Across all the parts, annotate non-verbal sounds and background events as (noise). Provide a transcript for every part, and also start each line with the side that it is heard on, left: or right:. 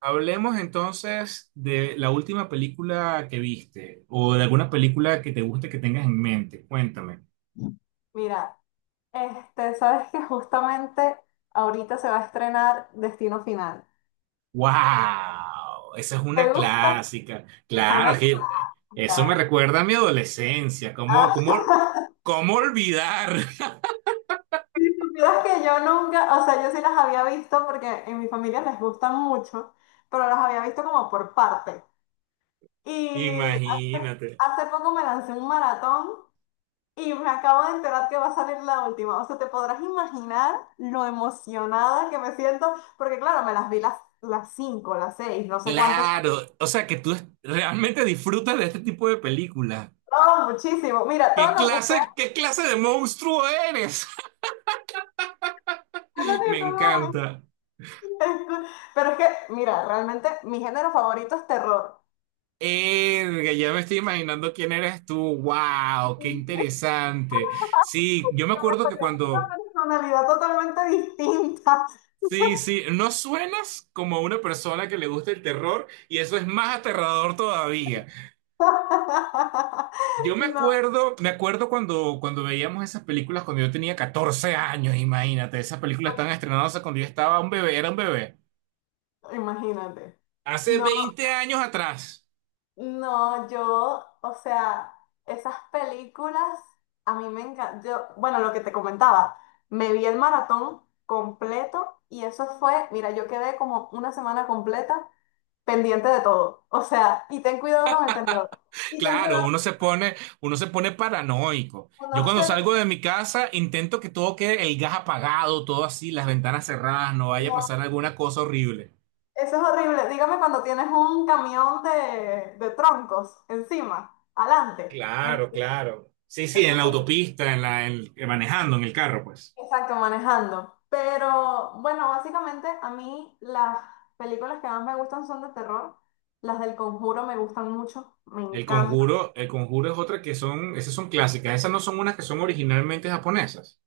right: Hablemos entonces de la última película que viste o de alguna película que te guste que tengas en mente. Cuéntame.
left: Mira, sabes que justamente ahorita se va a estrenar Destino Final.
right: ¡Wow! Esa es
left: ¿Te
right: una
left: gusta?
right: clásica.
left: Es
right: Claro,
left: una
right: es que eso me
left: cómica.
right: recuerda a mi adolescencia. ¿Cómo,
left: Ah,
right: cómo,
left: (laughs)
right: cómo olvidar?
left: si supieras que yo nunca, o sea, yo sí las había visto porque en mi familia les gustan mucho, pero las había visto como por parte.
right: (laughs)
left: Y hace,
right: Imagínate.
left: hace poco me lancé un maratón y me acabo de enterar que va a salir la última. O sea, te podrás imaginar lo emocionada que me siento, porque claro, me las vi las cinco, las seis, no sé cuántas.
right: Claro, o sea que tú realmente disfrutas de este tipo de películas.
left: No, muchísimo. Mira, todo
right: ¿Qué
left: lo que sea
right: clase, qué clase de monstruo eres?
left: (laughs) de
right: (laughs)
left: terror,
right: Me
left: no, no,
right: encanta.
left: (laughs) es cool. Pero es que, mira, realmente mi género favorito es terror.
right: Erga, ya me estoy imaginando quién eres tú. ¡Wow! ¡Qué
left: (laughs) Y
right: interesante! Sí, yo me
left: que me
right: acuerdo que
left: sacó una
right: cuando.
left: personalidad totalmente distinta.
right: Sí, sí, no suenas como una persona que le gusta el terror y eso es más aterrador todavía.
left: (laughs)
right: Yo me
left: No,
right: acuerdo, me acuerdo cuando veíamos esas películas cuando yo tenía 14 años, imagínate, esas películas estaban estrenadas cuando yo estaba un bebé, era un bebé.
left: imagínate.
right: Hace
left: No,
right: 20 años atrás.
left: no, yo, o sea, esas películas a mí me encantan. Yo, bueno, lo que te comentaba, me vi el maratón completo y eso fue, mira, yo quedé como una semana completa pendiente de todo. O sea, y ten cuidado con el tendedor. Y ten
right: Claro,
left: cuidado
right: uno se pone paranoico.
left: con
right: Yo
left: no
right: cuando
left: ser,
right: salgo de mi casa intento que todo quede el gas apagado, todo así, las ventanas cerradas, no vaya a
left: no.
right: pasar alguna cosa horrible.
left: Eso es horrible. Dígame cuando tienes un camión de troncos encima, adelante. En-
right: Claro, claro. Sí, sí,
left: eso
right: en la
left: horrible.
right: autopista, manejando en el carro, pues.
left: Exacto, manejando. Pero bueno, básicamente a mí las películas que más me gustan son de terror. Las del Conjuro me gustan mucho, me encantan.
right: El conjuro es otra que son, esas son clásicas, esas no son unas que son originalmente japonesas.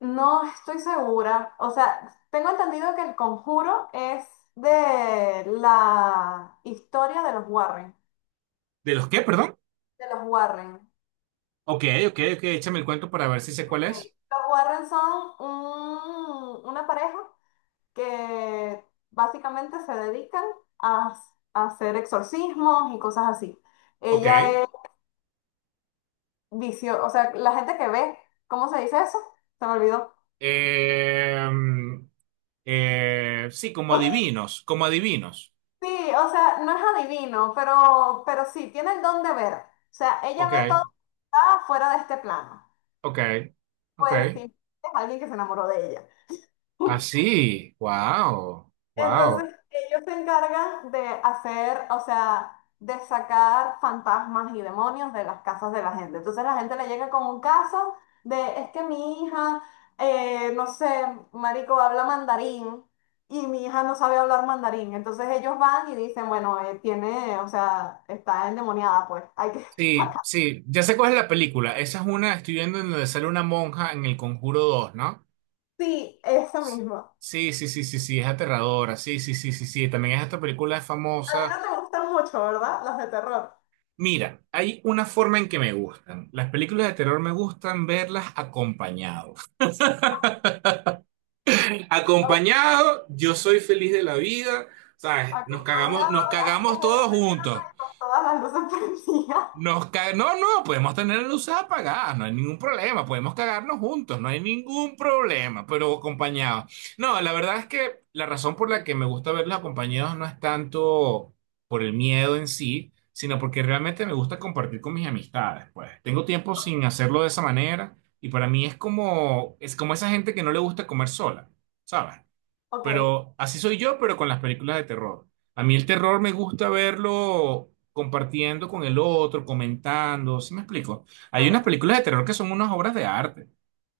left: No estoy segura. O sea, tengo entendido que el conjuro es de la historia de los Warren.
right: ¿De los qué, perdón?
left: De los Warren.
right: Ok, ok, ok, échame el cuento para ver si sé cuál es.
left: Ok. Los Warren son una pareja que básicamente se dedican a, a hacer exorcismos y cosas así. Ella
right: Ok.
left: es vicio, o sea, la gente que ve, ¿cómo se dice eso? Se me olvidó.
right: Eh, sí, como
left: (laughs)
right: adivinos, como adivinos.
left: Sí, o sea, no es adivino, pero sí, tiene el don de ver. O sea, ella
right: Ok,
left: ve todo lo que está fuera de este plano.
right: ok, ok.
left: Pues sí, es alguien que se enamoró de ella.
right: Así, wow, wow.
left: Entonces, ellos se encargan de hacer, o sea, de sacar fantasmas y demonios de las casas de la gente. Entonces, la gente le llega con un caso de, es que mi hija, no sé, marico, habla mandarín y mi hija no sabe hablar mandarín. Entonces, ellos van y dicen, bueno, tiene, o sea, está endemoniada, pues, hay que (laughs)
right: Sí,
left: sacar.
right: sí, ya sé cuál es la película. Esa es una, estoy viendo en donde sale una monja en El Conjuro 2, ¿no?
left: Sí, eso mismo.
right: Sí, sí, sí, sí, sí, es aterradora. Sí, sí, sí, sí, sí. También esta película es
left: A ti
right: famosa.
left: no te gustan mucho, ¿verdad? Los de terror.
right: Mira, hay una forma en que me gustan. Las películas de terror me gustan verlas acompañados. Acompañado, yo soy feliz de la vida, ¿sabes?
left: Acompañado
right: Nos
left: a las 10
right: cagamos
left: de la
right: todos
left: mañana
right: juntos.
left: y con todas las luces prendidas. (laughs)
right: No, no, podemos tener las luces apagadas, no hay ningún problema, podemos cagarnos juntos, no hay ningún problema, pero acompañados. No, la verdad es que la razón por la que me gusta verlos acompañados no es tanto por el miedo en sí, sino porque realmente me gusta compartir con mis amistades, pues. Tengo tiempo sin hacerlo de esa manera y para mí es como esa gente que no le gusta comer sola, ¿sabes?
left: Ok,
right: Pero así soy yo, pero con las películas de terror. A mí el terror me gusta verlo compartiendo con el otro, comentando, ¿sí me explico? Hay unas
left: claro,
right: películas de terror que son unas obras de arte.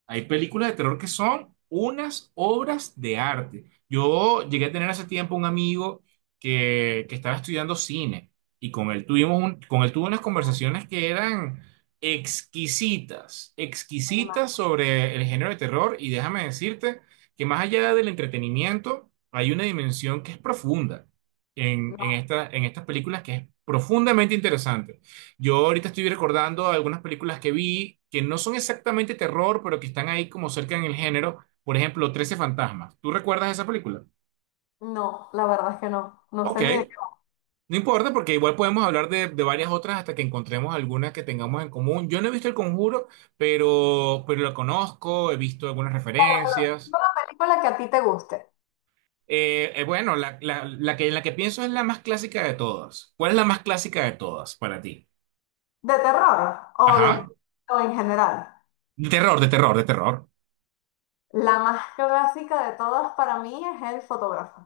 right: Hay películas de terror que son unas obras de arte. Yo llegué a tener hace tiempo un amigo que estaba estudiando cine y con él tuvimos con él tuve unas conversaciones que eran exquisitas,
left: oye, ma,
right: exquisitas sobre el género de terror y déjame decirte que más allá del entretenimiento hay una dimensión que es profunda en,
left: no,
right: en esta, en estas películas que es profundamente interesante. Yo ahorita estoy recordando algunas películas que vi que no son exactamente terror, pero que están ahí como cerca en el género. Por ejemplo, 13 fantasmas. ¿Tú recuerdas esa película?
left: no, la verdad es que no, no
right: Ok,
left: sé ni de qué.
right: no importa porque igual podemos hablar de varias otras hasta que encontremos algunas que tengamos en común. Yo no he visto El Conjuro, pero lo conozco, he visto algunas
left: Claro, pero
right: referencias.
left: dime una película que a ti te guste,
right: Bueno, la que pienso es la más clásica de todas. ¿Cuál es la más clásica de todas para ti?
left: de terror o de
right: Ajá.
left: o en general.
right: De terror, de terror, de terror.
left: La más clásica de todas para mí es El fotógrafo.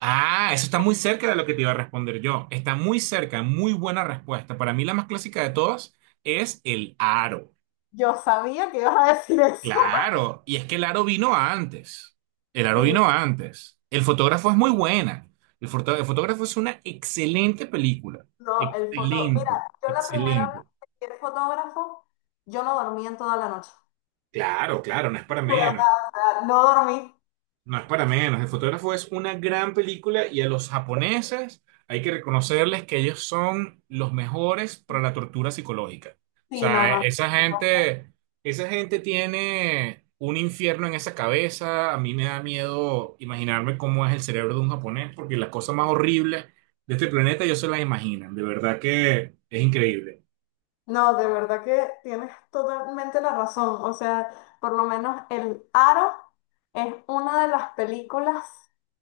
right: Ah, eso está muy cerca de lo que te iba a responder yo. Está muy cerca, muy buena respuesta. Para mí la más clásica de todas es el aro.
left: Yo sabía que ibas a decir eso. (laughs)
right: Claro, y es que el aro vino antes. El aro
left: Sí,
right: vino antes. El fotógrafo es muy buena. El fotógrafo es una excelente película.
left: no, el foto. Mira,
right: Excelente,
left: yo la primera vez
right: excelente.
left: que vi el fotógrafo, yo no dormí en toda la noche.
right: Claro, claro, no es
left: (laughs)
right: para
left: De verdad,
right: menos.
left: o sea, no dormí.
right: No es para menos. El fotógrafo es una gran película y a los japoneses hay que reconocerles que ellos son los mejores para la tortura psicológica. O
left: Sí, no,
right: sea,
left: no,
right: esa gente tiene un infierno en esa cabeza. A mí me da miedo imaginarme cómo es el cerebro de un japonés porque las cosas más horribles de este planeta ellos se las imaginan. De verdad que es increíble.
left: no, de verdad que tienes totalmente la razón. O sea, por lo menos El Aro es una de las películas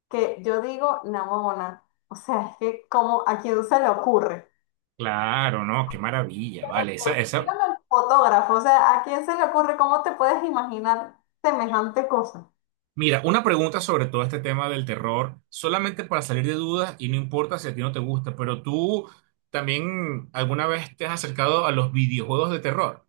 left: que yo digo, namona. O sea, es que como a quién se le ocurre.
right: Claro, no, qué maravilla, vale.
left: Dígame al fotógrafo, o sea, ¿a quién se le ocurre? ¿Cómo te puedes imaginar semejante cosa?
right: Mira, una pregunta sobre todo este tema del terror, solamente para salir de dudas y no importa si a ti no te gusta, pero tú también alguna vez te has acercado a los videojuegos de terror.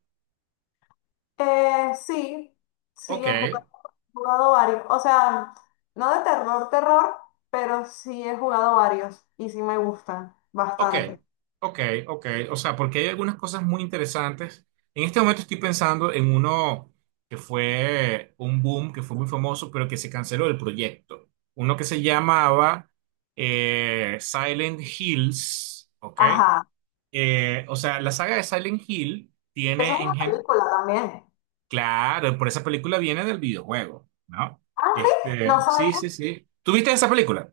left: Sí, sí,
right: Ok,
left: he jugado varios. O sea, no de terror, terror, pero sí he jugado varios y sí me gustan
right: ok,
left: bastante.
right: ok, ok. O sea, porque hay algunas cosas muy interesantes. En este momento estoy pensando en uno que fue un boom, que fue muy famoso, pero que se canceló el proyecto. Uno que se llamaba Silent Hills, ¿ok?
left: Ajá.
right: O sea, la saga de Silent Hill
left: Eso es
right: tiene en
left: una
right: gen...
left: película también.
right: Claro, por esa película viene del videojuego, ¿no?
left: Ah, sí, no
right: Sí, sí,
left: sabía.
right: sí. ¿Tuviste esa película?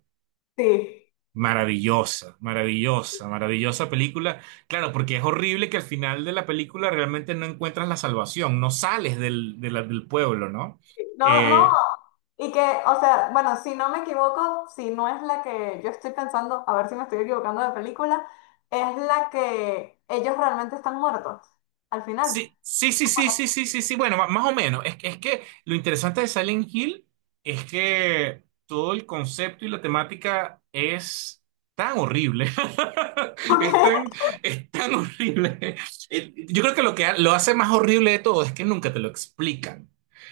left: Sí.
right: Maravillosa, maravillosa, maravillosa película. Claro, porque es horrible que al final de la película realmente no encuentras la salvación, no sales del, del pueblo, ¿no?
left: No, no.
right: Eh,
left: Y que, o sea, bueno, si no me equivoco, si no es la que yo estoy pensando, a ver si me estoy equivocando de película, es la que ellos realmente están muertos al final.
right: Sí, sí, sí, sí,
left: Bueno,
right: sí, sí, sí, sí. Bueno, más o menos. Es que lo interesante de Silent Hill es que todo el concepto y la temática es tan horrible. (laughs) Es tan,
left: (laughs)
right: es tan horrible. Yo creo que lo que lo hace más horrible de todo es que nunca te lo explican.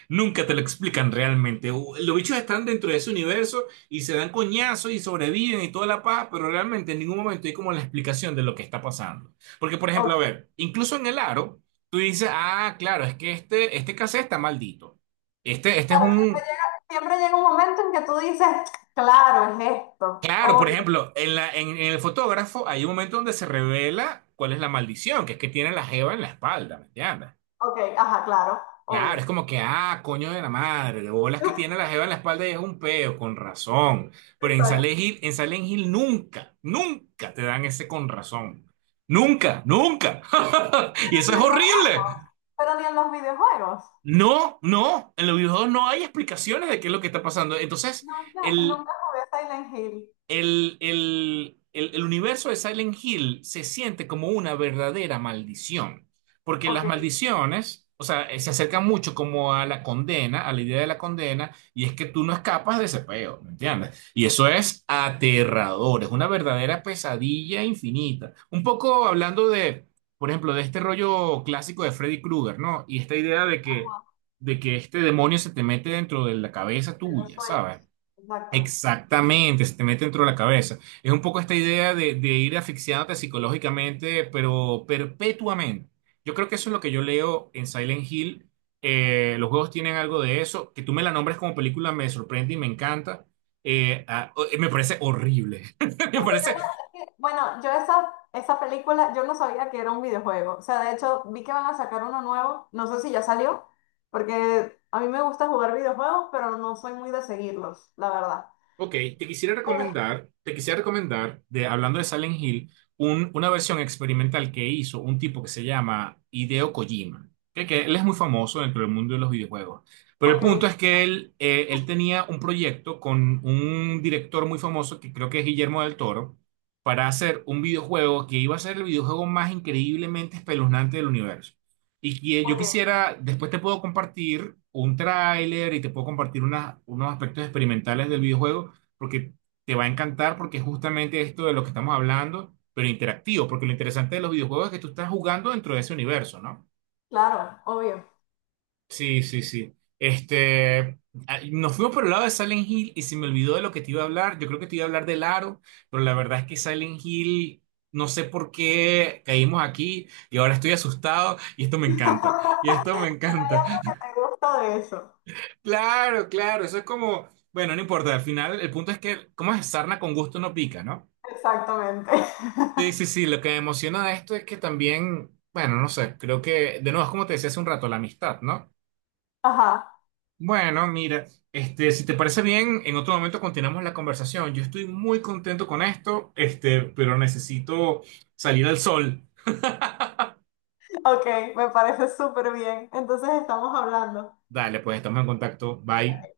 right: Nunca te lo explican realmente. Los bichos están dentro de ese universo y se dan coñazos y sobreviven y toda la paz, pero realmente en ningún momento hay como la explicación de lo que está pasando. Porque, por
left: ok,
right: ejemplo, a
left: ok.
right: ver, incluso en el aro. Tú dices, ah, claro, es que este cassette está maldito. Este es
left: Claro,
right: un...
left: siempre llega un momento en que tú dices, claro, es esto.
right: Claro, por
left: Obvio.
right: ejemplo, en el fotógrafo hay un momento donde se revela cuál es la maldición, que es que tiene la jeva en la espalda, ¿me entiendes?
left: Ok, ajá, claro,
right: Claro, es
left: obvio.
right: como que, ah, coño de la madre, de bolas que tiene la jeva en la espalda y es un peo, con razón. Pero
left: Exacto.
right: En Silent Hill nunca, nunca te dan ese con razón. Nunca, nunca. (laughs) Y
left: Pero
right: eso es
left: ni en los
right: horrible.
left: juegos, pero ni en los videojuegos.
right: No, no, en los videojuegos no hay explicaciones de qué es lo que está pasando. Entonces,
left: Nunca,
right: el,
left: nunca jugué Silent Hill.
right: el universo de Silent Hill se siente como una verdadera maldición, porque
left: Ok,
right: las maldiciones, o sea, se acercan mucho como a la condena, a la idea de la condena, y es que tú no escapas de ese peo, ¿me entiendes? Y eso es aterrador, es una verdadera pesadilla infinita. Un poco hablando de, por ejemplo, de este rollo clásico de Freddy Krueger, ¿no? Y esta idea
left: ajá,
right: de que este demonio se te mete dentro de la cabeza
left: de los
right: tuya, ¿sabes?
left: sueños. Exacto.
right: Exactamente, se te mete dentro de la cabeza. Es un poco esta idea de ir asfixiándote psicológicamente, pero perpetuamente. Yo creo que eso es lo que yo leo en Silent Hill. Los juegos tienen algo de eso. Que tú me la nombres como película me sorprende y me encanta. Me parece horrible. (laughs) Me
left: Es que yo,
right: parece
left: es que, bueno, yo esa, esa película, yo no sabía que era un videojuego. O sea, de hecho, vi que van a sacar uno nuevo, no sé si ya salió, porque a mí me gusta jugar videojuegos, pero no soy muy de seguirlos, la verdad.
right: Ok, te quisiera
left: Eh,
right: recomendar, te quisiera recomendar, de, hablando de Silent Hill, una versión experimental que hizo un tipo que se llama Hideo Kojima, que él es muy famoso dentro del mundo de los videojuegos. Pero el punto
left: ok,
right: es que él tenía un proyecto con un director muy famoso, que creo que es Guillermo del Toro, para hacer un videojuego que iba a ser el videojuego más increíblemente espeluznante del universo. Y que yo
left: ok,
right: quisiera, después te puedo compartir un tráiler y te puedo compartir unos aspectos experimentales del videojuego porque te va a encantar porque es justamente esto de lo que estamos hablando, pero interactivo, porque lo interesante de los videojuegos es que tú estás jugando dentro de ese universo, ¿no?
left: claro, obvio.
right: Sí, sí, sí. Nos fuimos por el lado de Silent Hill y se me olvidó de lo que te iba a hablar. Yo creo que te iba a hablar del aro, pero la verdad es que Silent Hill, no sé por qué caímos aquí y ahora estoy asustado y esto
left: (laughs)
right: me
left: Hay
right: encanta. Y
left: algo
right: esto me encanta. (laughs)
left: que me gusta de eso.
right: Claro, claro, eso es como, bueno, no importa, al final el punto es que, ¿cómo es? Sarna con gusto no pica, ¿no?
left: Exactamente. (laughs)
right: Sí, sí, sí, lo que me emociona de esto es que también, bueno, no sé, creo que, de nuevo, es como te decía hace un rato, la amistad, ¿no?
left: Ajá,
right: Bueno, mira, si te parece bien, en otro momento continuamos la conversación. Yo estoy muy contento con esto, pero necesito salir al sol.
left: ok, me parece súper bien. Entonces estamos hablando.
right: Dale, pues estamos en contacto. Bye.